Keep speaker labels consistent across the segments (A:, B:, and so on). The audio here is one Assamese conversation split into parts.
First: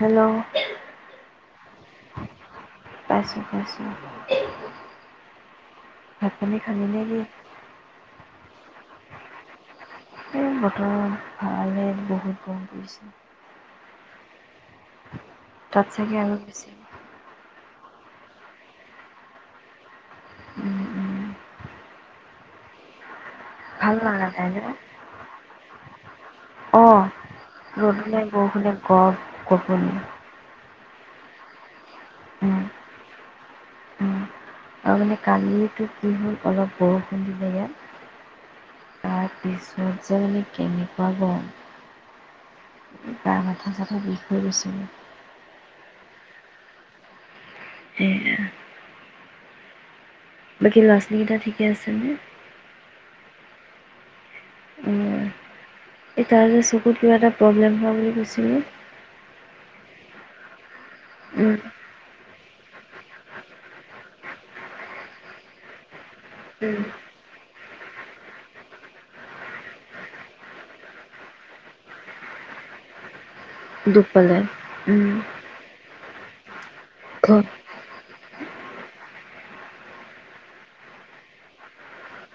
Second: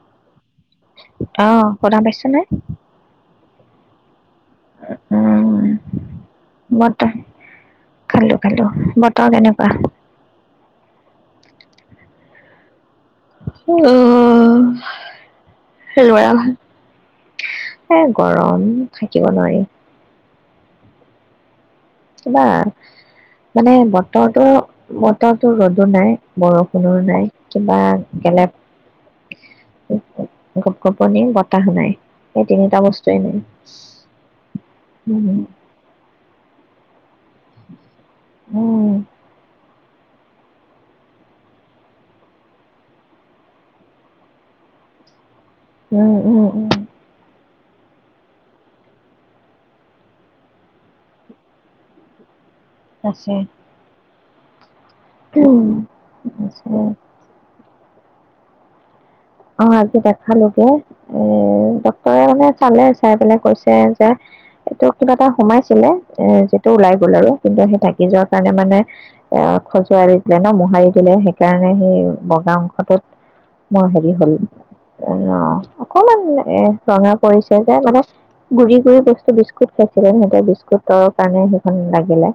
A: হেল্ল'
B: আহ শুনা পাইছে নাই
A: উ [inaudible] পানী খালি নে
B: বতৰ
A: কি?
B: খালোঁ খালোঁ, বতৰ কেনেকুৱা
A: এই বতৰ ভালে বহুত কম পৰিছে।
B: অঁ
A: তাত চাগে আৰু বেছি
B: এ গৰম থাকিব নোৱাৰি।
A: উম উম।
B: ন। মানে
A: ভাল লগা
B: বতৰটো
A: নাই ন?
B: বতৰটো ৰ'দো নাই বৰষুণো
A: অ'
B: নাই কিবা
A: ৰ'দো নাই
B: গলে
A: বৰষুণে গপ গপনি
B: গপনি বতাহ নাই সেই
A: উম
B: তিনিটা বস্তই ন উ
A: উম। আৰু মানে কালিতো কি হ'ল অলপ বৰ সিলে
B: উম,
A: তাৰ পিছ ৰত যে মানে কেনেকুৱা গৰম। কিবা মাথা-চাথা বিষাই গৈছে মোৰ।
B: উম - উম - উম।
A: সেয়া। বাকী ল'ৰা-ছোৱালীকেইটা ঠিকে আছেনে?
B: আছে।
A: এই তাৰ যে
B: আছে।
A: চকুত কিবা এটা প্ৰব্লেম বুলি কৈছিলি?
B: অ' আজি দেখালুগে। এ
A: উম।
B: ডক্তৰে মানে চালে চাই পেলাই কৈছে যে, এইটো কিবা এটা সোমাইছিলে। এ যিটো
A: উম।
B: ওলাই গ'ল আৰু। কিন্তু সেই নিজৰ কাৰণে মানে এ- খজুৱাই দি দিলে ন', মোহাৰি দিলে। সেইকাৰণে সেই বগা অংশটোত
A: দুখ
B: [unintelligible]
A: পালে উম
B: [unintelligible] কমান এ ৰঙা
A: ঘ
B: পৰিছে যে, মানে গুৰি-গুৰি বস্ বিস্কুট খাইছিলে সিহঁতে, বিস্কুটৰ কাৰণে সেইখন লাগিলে।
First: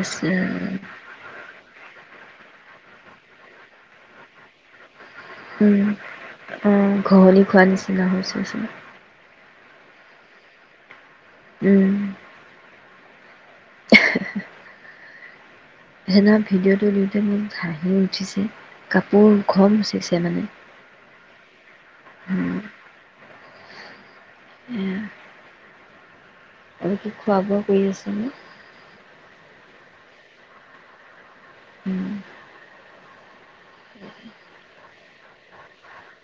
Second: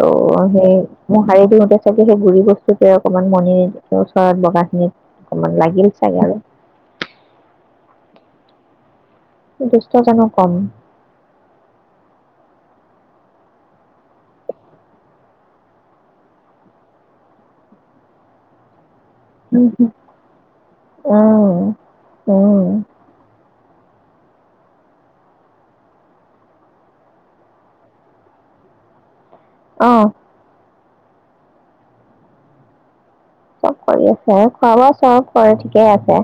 B: তো
A: আছে
B: সেই মোহাৰি দিওঁতে চব সেই যে গুৰি বস্তু পৰে, অকমান মণিৰ ওচৰত বগা খিনিত অকমান লাগিল।
A: উম
B: চাগে আৰু
A: অ' ঘহনি খোৱা নিচিনা হৈ হৈছে যে।
B: দুষ্ট জানো কম?
A: উম। হেনো ভিডিঅ'টো দিওঁতে মোক হাঁহি উঠিছেঋ
B: উম অ' -
A: উম
B: অ'।
A: এয়া আৰু কি খোৱা-বোৱা কৰি আছা নে?
B: অ'।
A: উম।
B: চব কৰি আছে। খোৱা-বোৱা চব কৰে, ঠিকেই আছে।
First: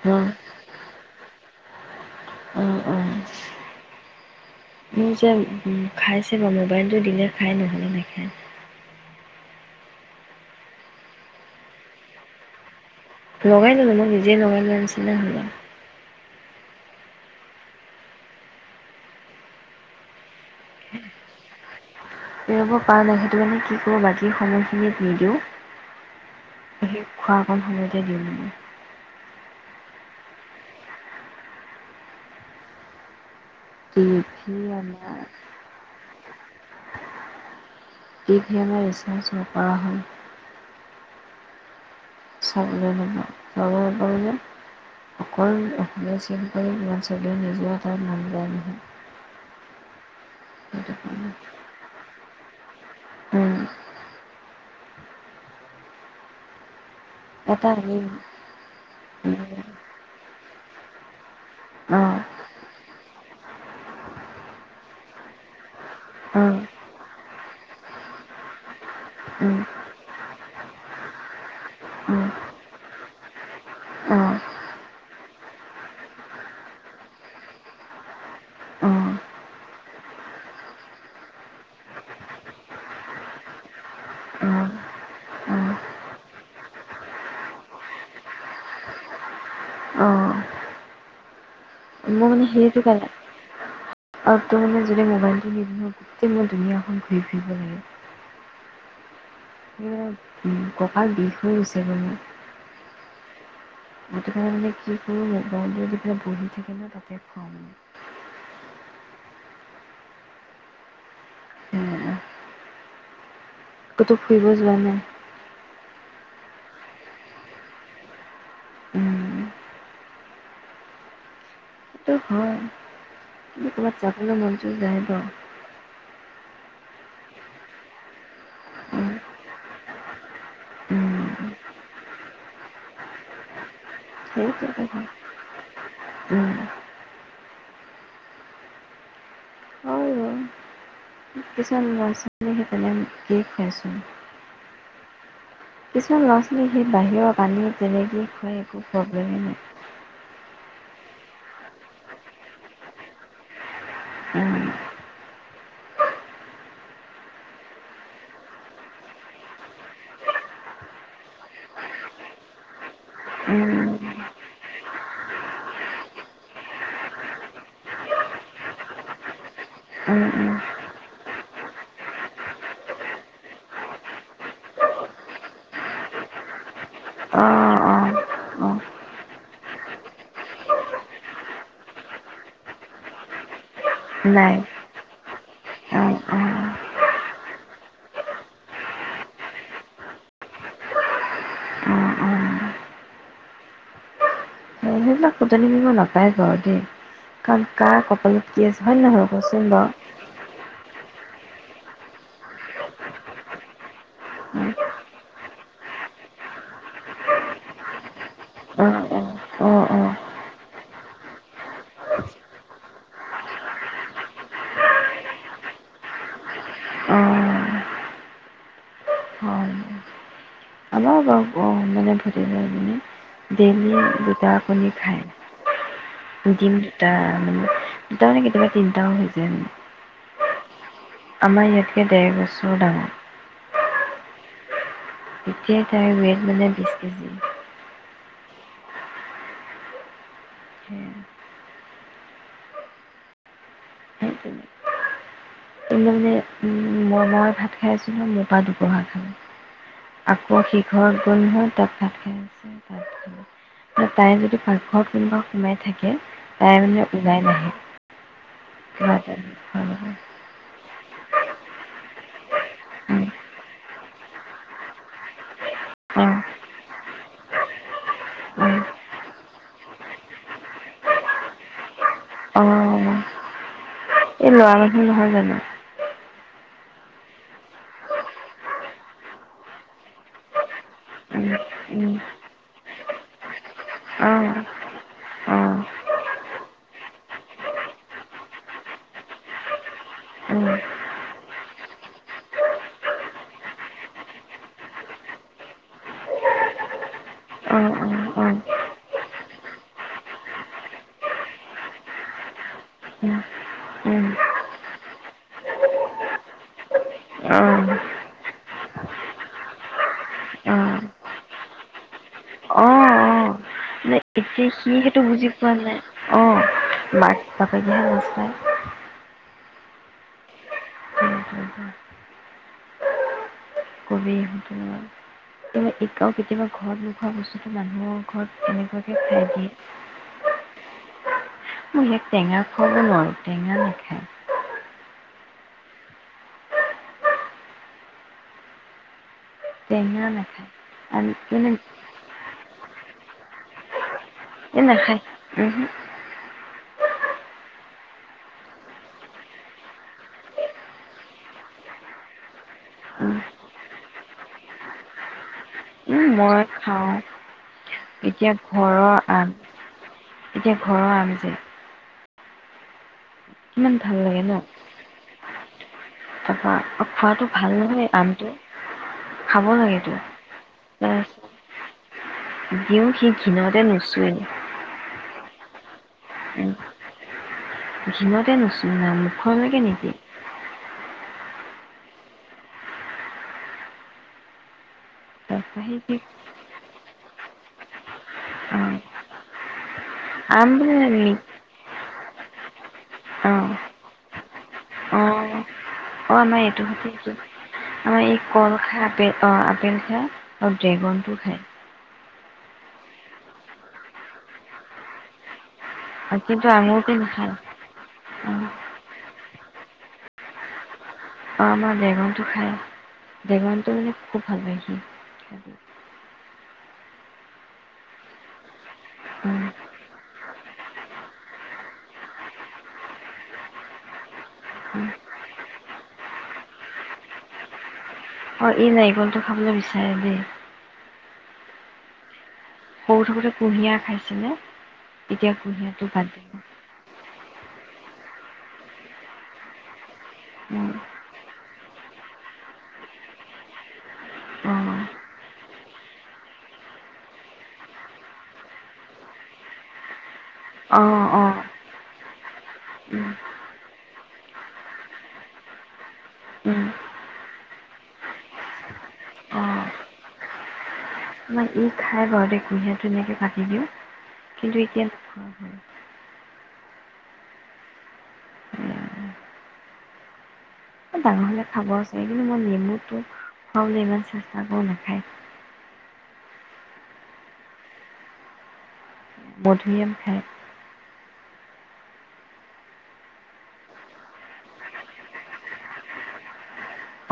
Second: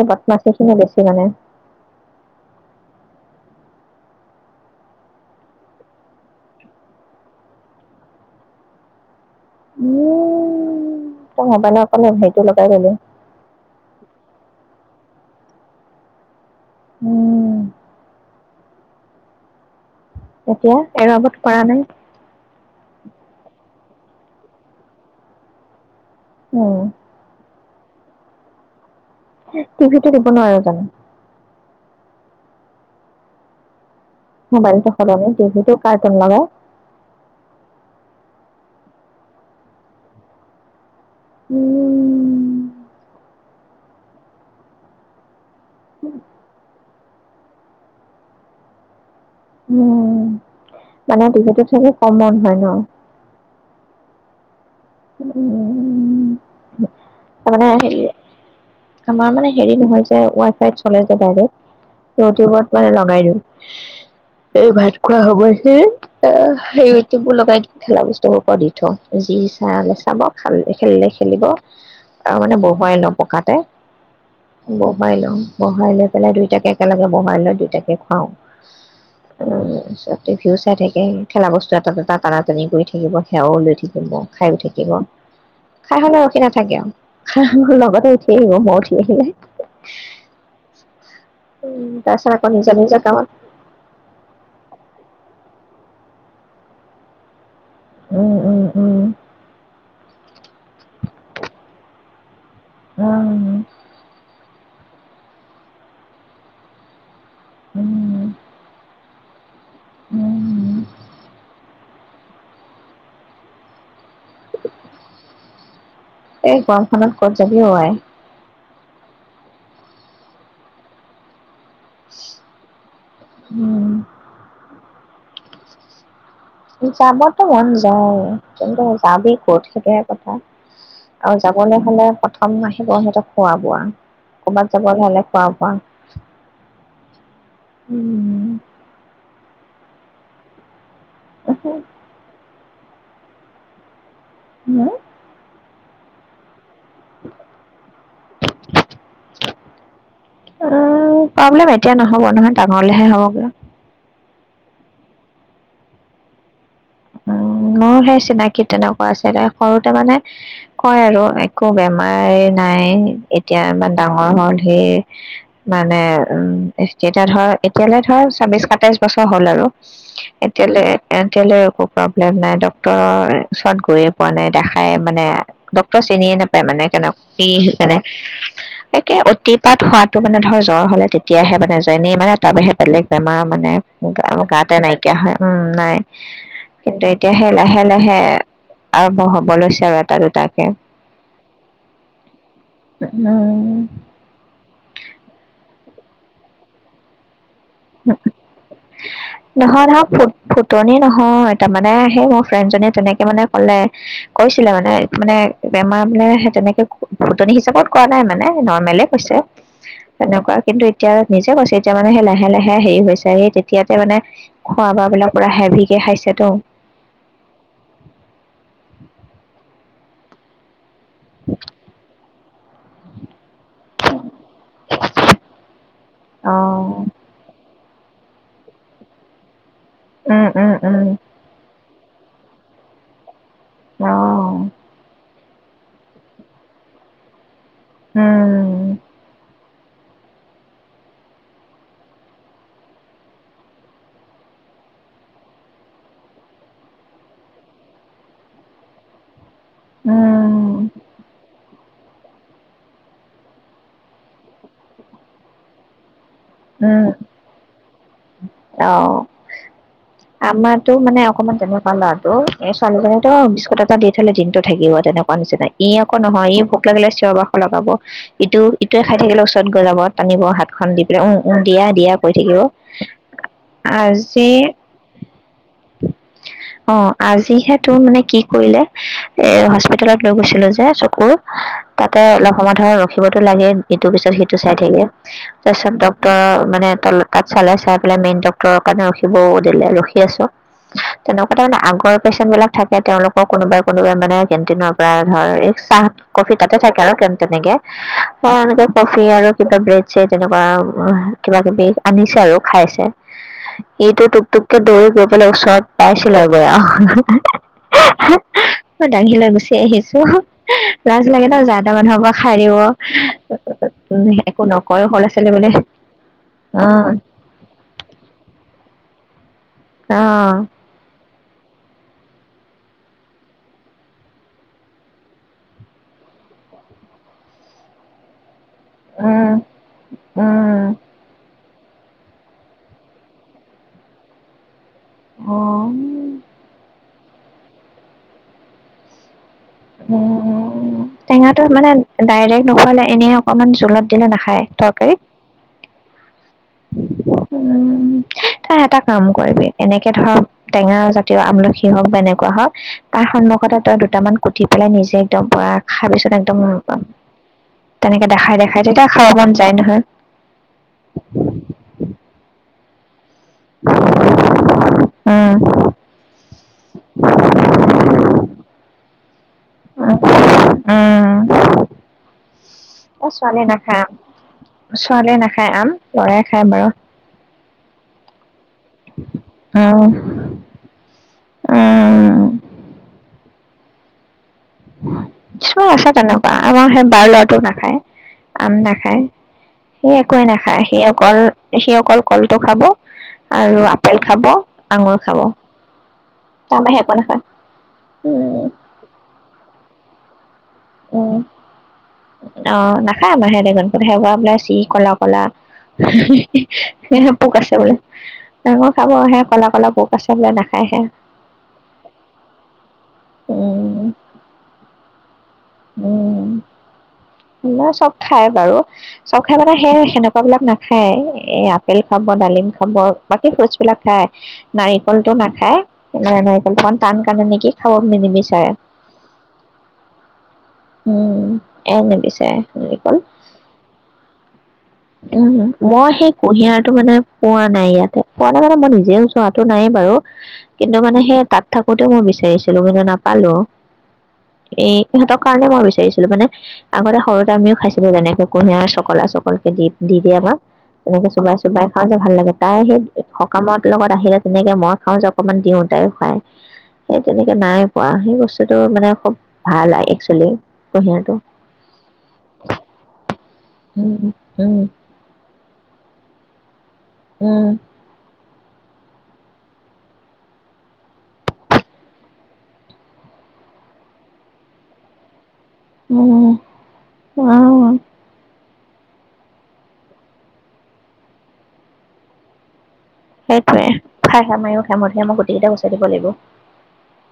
B: এই
A: অ
B: বদমাছিখিনি বেছি মানে।
A: অ সি যে উম খাইছে ৰ', মোবাইলটো দিলে খাই, নহ'লে নাখায়।
B: উম, তোক [unintelligible] অকন হেৰিটো লগাই পালোঁ।
A: লগাই লোৱা। মই নিজে লগাই লৈ আনিছোঁ। [inaudible]
B: উম। এতিয়া এৰাবটো পৰা নাই।
A: এৰাব পৰা নাই, সেইটো কাৰণে কি কৰোঁ, বাকী সময়খিনিত
B: উম
A: নিদিওঁ। সি খোৱা কম সময়তে দিওঁ মানে
B: টিভি তে দিব নোৱাৰো জানো?
A: টিভি
B: মোবাইলটো
A: আমাৰ
B: সলনি টিভিটো কাৰ্টুন লগাই
A: টিভি আমাৰ ৰিচাৰ্জ নকৰা হ'ল
B: উম
A: চাবলে সময় নাপাও যে অকল অসমীয়া ছবি কৰি লোৱা হৈছে চবে নিজৰ তাত মন যায় নহয়
B: উম
A: সেইটো
B: মানে
A: কাৰণে
B: বিহেত চাগে কমন হয় ন
A: উম
B: উম উ তাৰ
A: এটা
B: মানে হেৰি
A: আনিম
B: আমাৰ মানে হেৰি নহয় যে ৱাই এপচ চলে যে বাইদৈ ইউটিউবত মানে লগাই দিওঁ এই ভাত খোৱা হব যে সেই ইউটিউব‌ লগাই দিওঁ খেলা বস্তুবোৰ পৰা দি থওঁ যি চৈ চাব খাল খেলিলে খেলিব আৰু মানে বহুৱাই লওঁ পকাতে
A: অঁ অঁ অঁ অঁ অঁ
B: বহুৱাই লওঁ বহাই লৈ পেলাই দুইটাকে একেলগে বহাই লৈ দুইটাকে খুৱাওঁ পিছতে সিও চাই থাকে খেলা বস্তু এটাাত এটা টানা টানি কৰি থাকিব সেৱাও লৈ থাকিব খাই
A: অঁ
B: উ
A: অঁ
B: থাকিব
A: অঁ
B: খাই হলে ৰখি নাথাকে খ লগতে উঠি আহিব মই উঠি আহিলেহে
A: অঁ
B: উ
A: মোৰ মানে সেইটো কাৰণে আৰু তোৰ মানে যদি মবাইল গোটেই মই ধুনীয়াখন ঘূৰি ফুৰিব লাগে
B: উম উম উম
A: এ ককাল বিষ হৈ গৈছে গে মোৰ
B: উম
A: ৰাতিপুৱা সময়ত কি কৰো ম'বাইল টো দি যেতিয়া বহি থাকে ন তাতে খওঁ
B: [unintelligible] উম
A: [unintelligible] ক তো ফুৰিব যোৱা নাই
B: এই গৰমখনত ক'ত যাবি অ উলাই
A: উম, সেইটো হয় কিন্তু
B: উম
A: ক'ৰবাত যাবলৈ মনটো যায় ব
B: যাবতো মন যায় কিন্তু
A: উম,
B: যাবি ক'ত সেইটোয়ে কথা আৰু
A: উম,
B: যাবলৈ হলে প্ৰথম আহিব সিহত খোৱা বোৱা
A: সেইটোৱে
B: ক'বাত যাব
A: কথা
B: হলে খোৱা পোৱা
A: উম,
B: উম
A: [unintelligible] তেনে কে খাইছোন
B: হম
A: কিছু ল আপুনি সেই বাহিৰৰ পানী তেনেকৈ খুৱাই একো প্ৰব্লেমেই নাই
B: অ প্ৰব্লেম এতিয়া নহ'ব নহয় ডাঙৰ হলেহে হ'ব বা
A: উম
B: উম মোৰ সেই চিনাকি তেনেকুৱা আছে সৰুতে মানে কয় আৰু একো বেমাৰ নাই এতিয়া
A: উম,
B: ইমান ডাঙৰ
A: উম,
B: হল সেই মানে উম এতিয়া ধৰ এতিয়ালৈ ধৰ ছাব্বিশ সাতাইশ বছৰ হল আৰু
A: উম,
B: এতিয়ালৈ এতিয়ালৈ প্ৰব্লেম নাই ডক্তৰৰ ওচৰত গৈয়ে পোৱা নাই দেখাই মানে ডক্তৰ চিনিয়ে নোপায় মানে কেনেক কি
A: অঁ, অঁ, অঁ,
B: একে অতিপাত হোৱাটো মানে ধৰ জ্বৰ হলে তেতিয়াহে মানে যেনেই মানে তাৰ বাহি বেলেগ বেমাৰ মানে গাতে নাই কিয়া হয় উম নাই
A: অঁ, অঁ,
B: কিন্তু এতিয়াহে লাহে লাহে আৰম্ভ হব লৈছে আৰু এটা দুটাকে উম
A: অঁ, অঁ কাক কতন নিব নাপায় ঘগে কাৰণ কা কপালত কি আছে হয়ে নহয় কচোন বাৰু
B: অ তাৰ মানে আহে মোৰ ফ্ৰেণ্ড জীয়ে তেনেকে মানে কলে কৈছিলে মানে মানে বেমাৰ মানে সেই তেনেকে ফুটনি হিচাপত কৰা নাই মানে
A: অ',
B: নৰ্মেলে
A: অ',
B: কৈছে
A: অ', অ', অ',
B: তেনেকুৱা কিন্তু এতিয়া নিজে কৈছে এতিয়া মানে সেই লাহে লাহে হেৰি হৈছে এই তেতিয়াতে মানে খোৱা ব বিলাক পুৰা হেভিকে খাইছে তো
A: হয়। আমাৰ বাৰু অ', মানে
B: [unintelligible]
A: ভতিজা এজনী ডেইলি দুটা কণী খায় ন দিম
B: অঁ
A: দুটা মানে দুটা মানে কেতিয়াবা তিনিটাও হৈ যায় মে
B: উম উম উম
A: ডেৰ বছৰ ডাঙৰ
B: আহ
A: এতিয়াই তাই ৱেইট মানে বিশছ কেজি
B: উম
A: সেয়া সেই তেনে মানে মই মই ভাত খাই আছোঁ ন মোৰ পৰা দুপৰহা খালো আকৌ
B: উম
A: সিঘৰত গৈ নহয় তাত তাই যদি পাকঘৰত কোনোবা সোমাই থাকে তাই মানে
B: উম
A: ওলাই নাহে ক ক
B: আমাৰোটো মানে অকমান তেনেকুৱা লৰাটো ছোৱালীজনী বিস্কুট এটা দি থলে দিনতটো থাকিব তেনেকুৱা নিচিনা ই আকৌ নহয় ই ভোক লাগিলে চিঞৰ বাখ লগাব ইটো ইটোৱে খাই থাকিলে ওচৰত গজাব টানিব হাত খ দি পেলাই উম উম দিয়া দিয়া কৈ থাকিব
A: অঁ অঁ অঁ
B: আ
A: এই ল' মানুহ নহয় জানো উ
B: অ আজিহে তোৰ মানে কি কৰিলে এ হস্পিিতালত লৈ গৈছিলো যে চকুৰ তাতে অলপ সময় ধৰ ৰখিবতো লাগে ইটোৰ পিছত
A: অঁ
B: সিটো চাই থাকোৰ
A: অঁ অঁ
B: চব ডটৰ মানে ত তাত চালে চাই পেলাই মেইন ডটৰৰ কাৰণে ৰখিব
A: অঁ
B: তেনেকুৱা তাৰানে আগৰ পেচেণ্ট বিলাক থাকে তেওঁলোকৰ কোনোবাই কোনোবাই মানে কেটিনৰ পৰা ধৰ চাহ কফি তাতে থাকে আৰু তেনেকে
A: অঁ অঁ অঁ অঁ
B: কফি আৰু কিবা ব্ৰেড তেনেকুৱা কিবা কিবি আনিছে আৰু খাইছে
A: অঁ
B: সটো ুপকে দৌৰি গৈ পেলাই ওচৰত পাইছিলো আৰু গৈ মই দাঙ লৈ গুচি আহিছো লাজ লাগে ত যাহ এাহ মানুহৰ পৰা খাই
A: অঁ
B: দিব উম,
A: এতিয়া
B: একো
A: সি
B: নকয় সৰু
A: সেইটো
B: ল'ৰা
A: বুজি
B: ছোৱালী বুলি
A: পোৱা নাই অ
B: উম,
A: বাক বাপহে মজ পায়
B: আহ
A: কবিত এই এও কেতিয়াবা ঘৰত নোখোৱা বস্তুটো মানুহৰ ঘৰত এনেকুৱাকে খঠাই
B: উম,
A: দিয় মই ইয়াক টেঙা খুৱাব নোৱাৰো টেঙা নাখায়
B: হ উ
A: টেঙা নাখায় আন-
B: টেঙাটোো মানে ডাইৰেক্ট নোখালে এনেই অকণমান জোলত দিল নাখে
A: ইনেকায় উ
B: উম তই এটা কাম কৰিবি এনেকে ধৰক টেঙা জাতীয় আমলখি হওক বা এনেকুৱা হওক তাৰ
A: উম,
B: সন্মুখতে তই দুটামান উুঠি পেলাই নিজে একদম প খাই
A: উম,
B: পিছত একদম
A: মই
B: পাম
A: খাওঁ
B: তেনেকে
A: এতিয়া
B: দেখাই দেখাই
A: ঘৰৰ
B: তেতিয়া খাব
A: আম
B: মন যায় নহয়
A: এতিয়া ঘৰৰ আম যে ইমান ভাল লাগে নব
B: উম,
A: তাৰপা খোৱাটো ভাল নহয় আমটো খাব লাগো
B: উম, এ ছোৱালী নাখায়
A: নুচুৱে
B: ছোৱালীয়ে নাখা হে আম। লৰাই খাইাম বাৰু
A: যিমানতেন মুখখনৰলৈকে নেকি
B: আহ।
A: তাৰপৰা
B: কিছমান
A: সেই
B: আছে
A: কি
B: তেনেকুৱা আমাৰ সেই বাৰ ল'ৰাটো নাখায় আম
A: অ,
B: নাখায়। সি একোৱেই
A: আম
B: নাখায় সেই
A: বোলে
B: অকল
A: মি-
B: সেই অকল কলটো খাব
A: অ
B: আৰু আপেল খাব আঙুৰ খাব
A: অ আমাৰ
B: তাৰ
A: এইটো
B: বাহিৰে একো
A: স
B: নাখায়
A: আমাৰ এই
B: উম
A: কল খাপে অ বিনক আৰু
B: উম
A: ড্ৰেগনটো খায়
B: অ নাখায় আমাৰ সে দে সেৱা বলাই চি ক'লা কলা
A: অ' কিন্তু আঙুৰটো
B: সহে
A: নাখায়
B: পোক আছে বোলে
A: অঁ
B: ডাঙৰ খাব আহে কলা কলা বোক আছে বোলে নাখায়হে
A: অ আমাৰ বেঙনটো খাই বেঙনটো
B: উম
A: মানে খুব ভাল পায় সি খাই
B: উম চব খায় বাৰু চব খাই মানে সেই সেনেকুৱা বিলাক নাখায় এ আপেল খাব ডালিম খাব বাকী ফ্ৰুটচ বিলাক খাই নাৰিকলটো নাখায় নাৰিকল খ টান কাৰণে নেকি খাব নিমি
A: অ ই নাৰিকলটো খাবলৈ বিচাৰে দেই
B: উম এ নিবিচাৰে বুলি কল
A: সৰু থাকোতে কুঁহিয়াৰ খাইছেনে
B: উম
A: তেতিয়া
B: মই
A: কুঁহিয়াৰটো
B: সেই
A: বাদ দিব
B: কুঁহিয়াৰটো মানে পোৱা নাই ইয়াতে পোৱা নাই মানে মই নিজেও চোৱাটো নাই বাৰু কিন্তু মানে সেই তাত থাকোতে মই বিচাৰিছিলো কিন্তু নাপালো এই
A: অঁ
B: সিহঁতৰ কাৰণে মই বিচাৰিছিলো মানে আগতে সৰুতে আমিও খাইছিলো যেনেকে কুঁহিয়াৰ চকলা চকলকে দি দি দিয়া বা
A: অঁ অঁ
B: তেনেকে চোবাই
A: অঁ
B: চোবাই খাওঁ যে ভাল লাগে তাই সেই সকামত লগত আহিলে তেনেকে মই খাওঁ যে অকমান দিওঁ তাইও খাই সেই তেনেকে নাই পোৱা সেই বস্তুটো মানে খুব ভাল একচোৱেলি
A: ম ই খাই বাৰু দে কুঁহিয় ধুনকে কাটি দিওঁ
B: উম
A: কিন্তু
B: উম
A: এতিয়া হয়
B: উম
A: হ'ল ডাঙৰ হলে খাবচাৰ কিন্তু মই নেমুটো খুৱাবলৈ ইমান চেষ্টা কৰো নাখায়
B: উম আহ
A: মধুৰীআম খায়
B: সেইটোৱে খাই মাৰিও খাই মে মাক গোটেই কেইটা বচাই দিব লাগিব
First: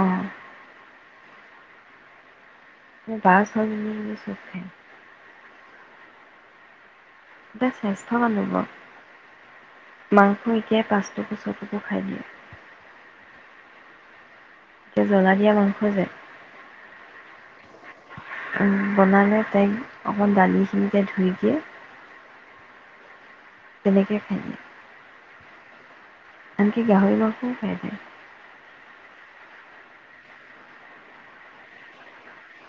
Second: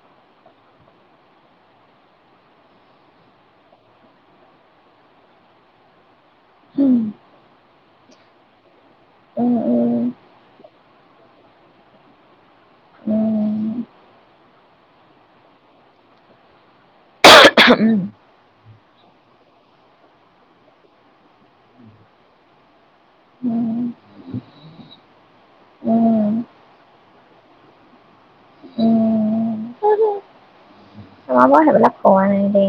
A: অঁ বাছ চখে
B: উম
A: এতিয়া শ্ৰেষ্ঠ মানব
B: উম উম
A: শইকীয়াই পাঁচটো গোচৰটুকু খাই দিয়ে
B: উম
A: এয়া জ্বলা দিয়া মাংস যে
B: উম
A: বনালে তাইক অকণ দালিখিনিতে ধুই দিয়ে
B: উম
A: তেনেকে খায়
B: উম
A: আনকি গাহৰিব মাংসও খুব খাই যায়
B: তোমাৰ বাৰু সেইবিলাক কোৱা নাই দেই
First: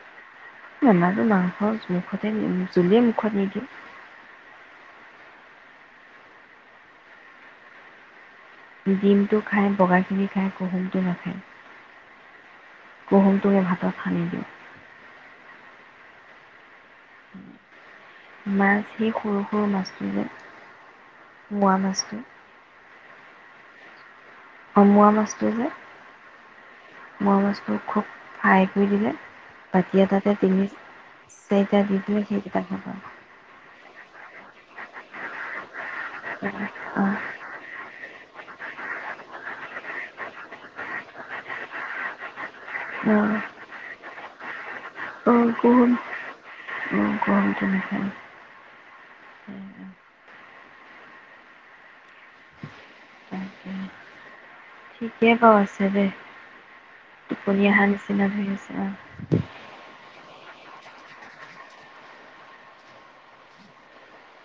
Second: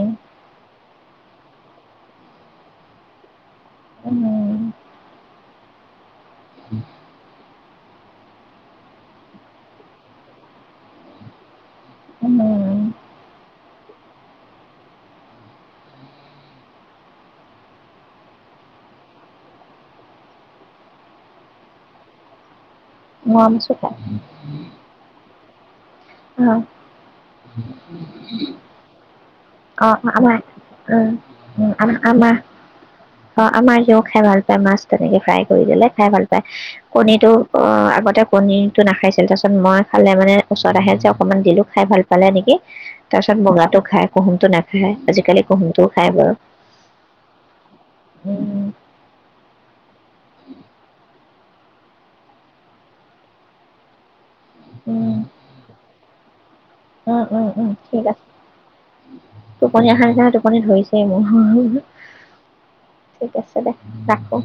A: আমাৰো মাংস মুখতে জুলিয়ে মুখত নিদিওঁ
B: উম
A: ডিমটো খাই বগাখিনি খাই কুহুমটো নাখায়
B: উম
A: কুহুমটোৰে ভাতত সানি দিওঁ মাছ সেই সৰু সৰু মাছটো যে মোৱা মাছটো
B: মোৱা মাছো খাই
A: অমোৱা মাছটো যে
B: অ
A: মোৱা মাছটো খুব ফ্ৰাই কৰি দিলে
B: অ
A: বাতি এটাতে
B: আমাৰ
A: তিনি
B: উ
A: চাৰিটা দি দিলে
B: আমাৰ
A: সেইকেইটা খাব
B: অ আমাৰ সিও খায় ভাল মাছ তেনেকৈ ফ্ৰাই কৰি দিলে খাই ভাল পায়
A: অ
B: কণীটো অ আগতে পনীৰটো নাখাইছিল তাৰপিছত মই খালে মানে ওচৰত আহে অকণমান দিলোঁ খাই ভাল পালে নেকি তাৰ পিছত মুগাটো খাই কুহুমটো নাখায়
A: অ
B: আজিকালি কুহুমটোও
A: গম
B: খায় বাৰু
A: গম তেনেকৈ
B: উ উম
A: ঠিকেই আছে দে
B: উম উম
A: টোপনি
B: উম
A: অহাৰ
B: ঠিক আছে
A: নিচিনা ধৰি অ
B: তোপনীয়া সাৰ টোপ ধৰিছে মোৰ ঠিক আছে দে ৰাখো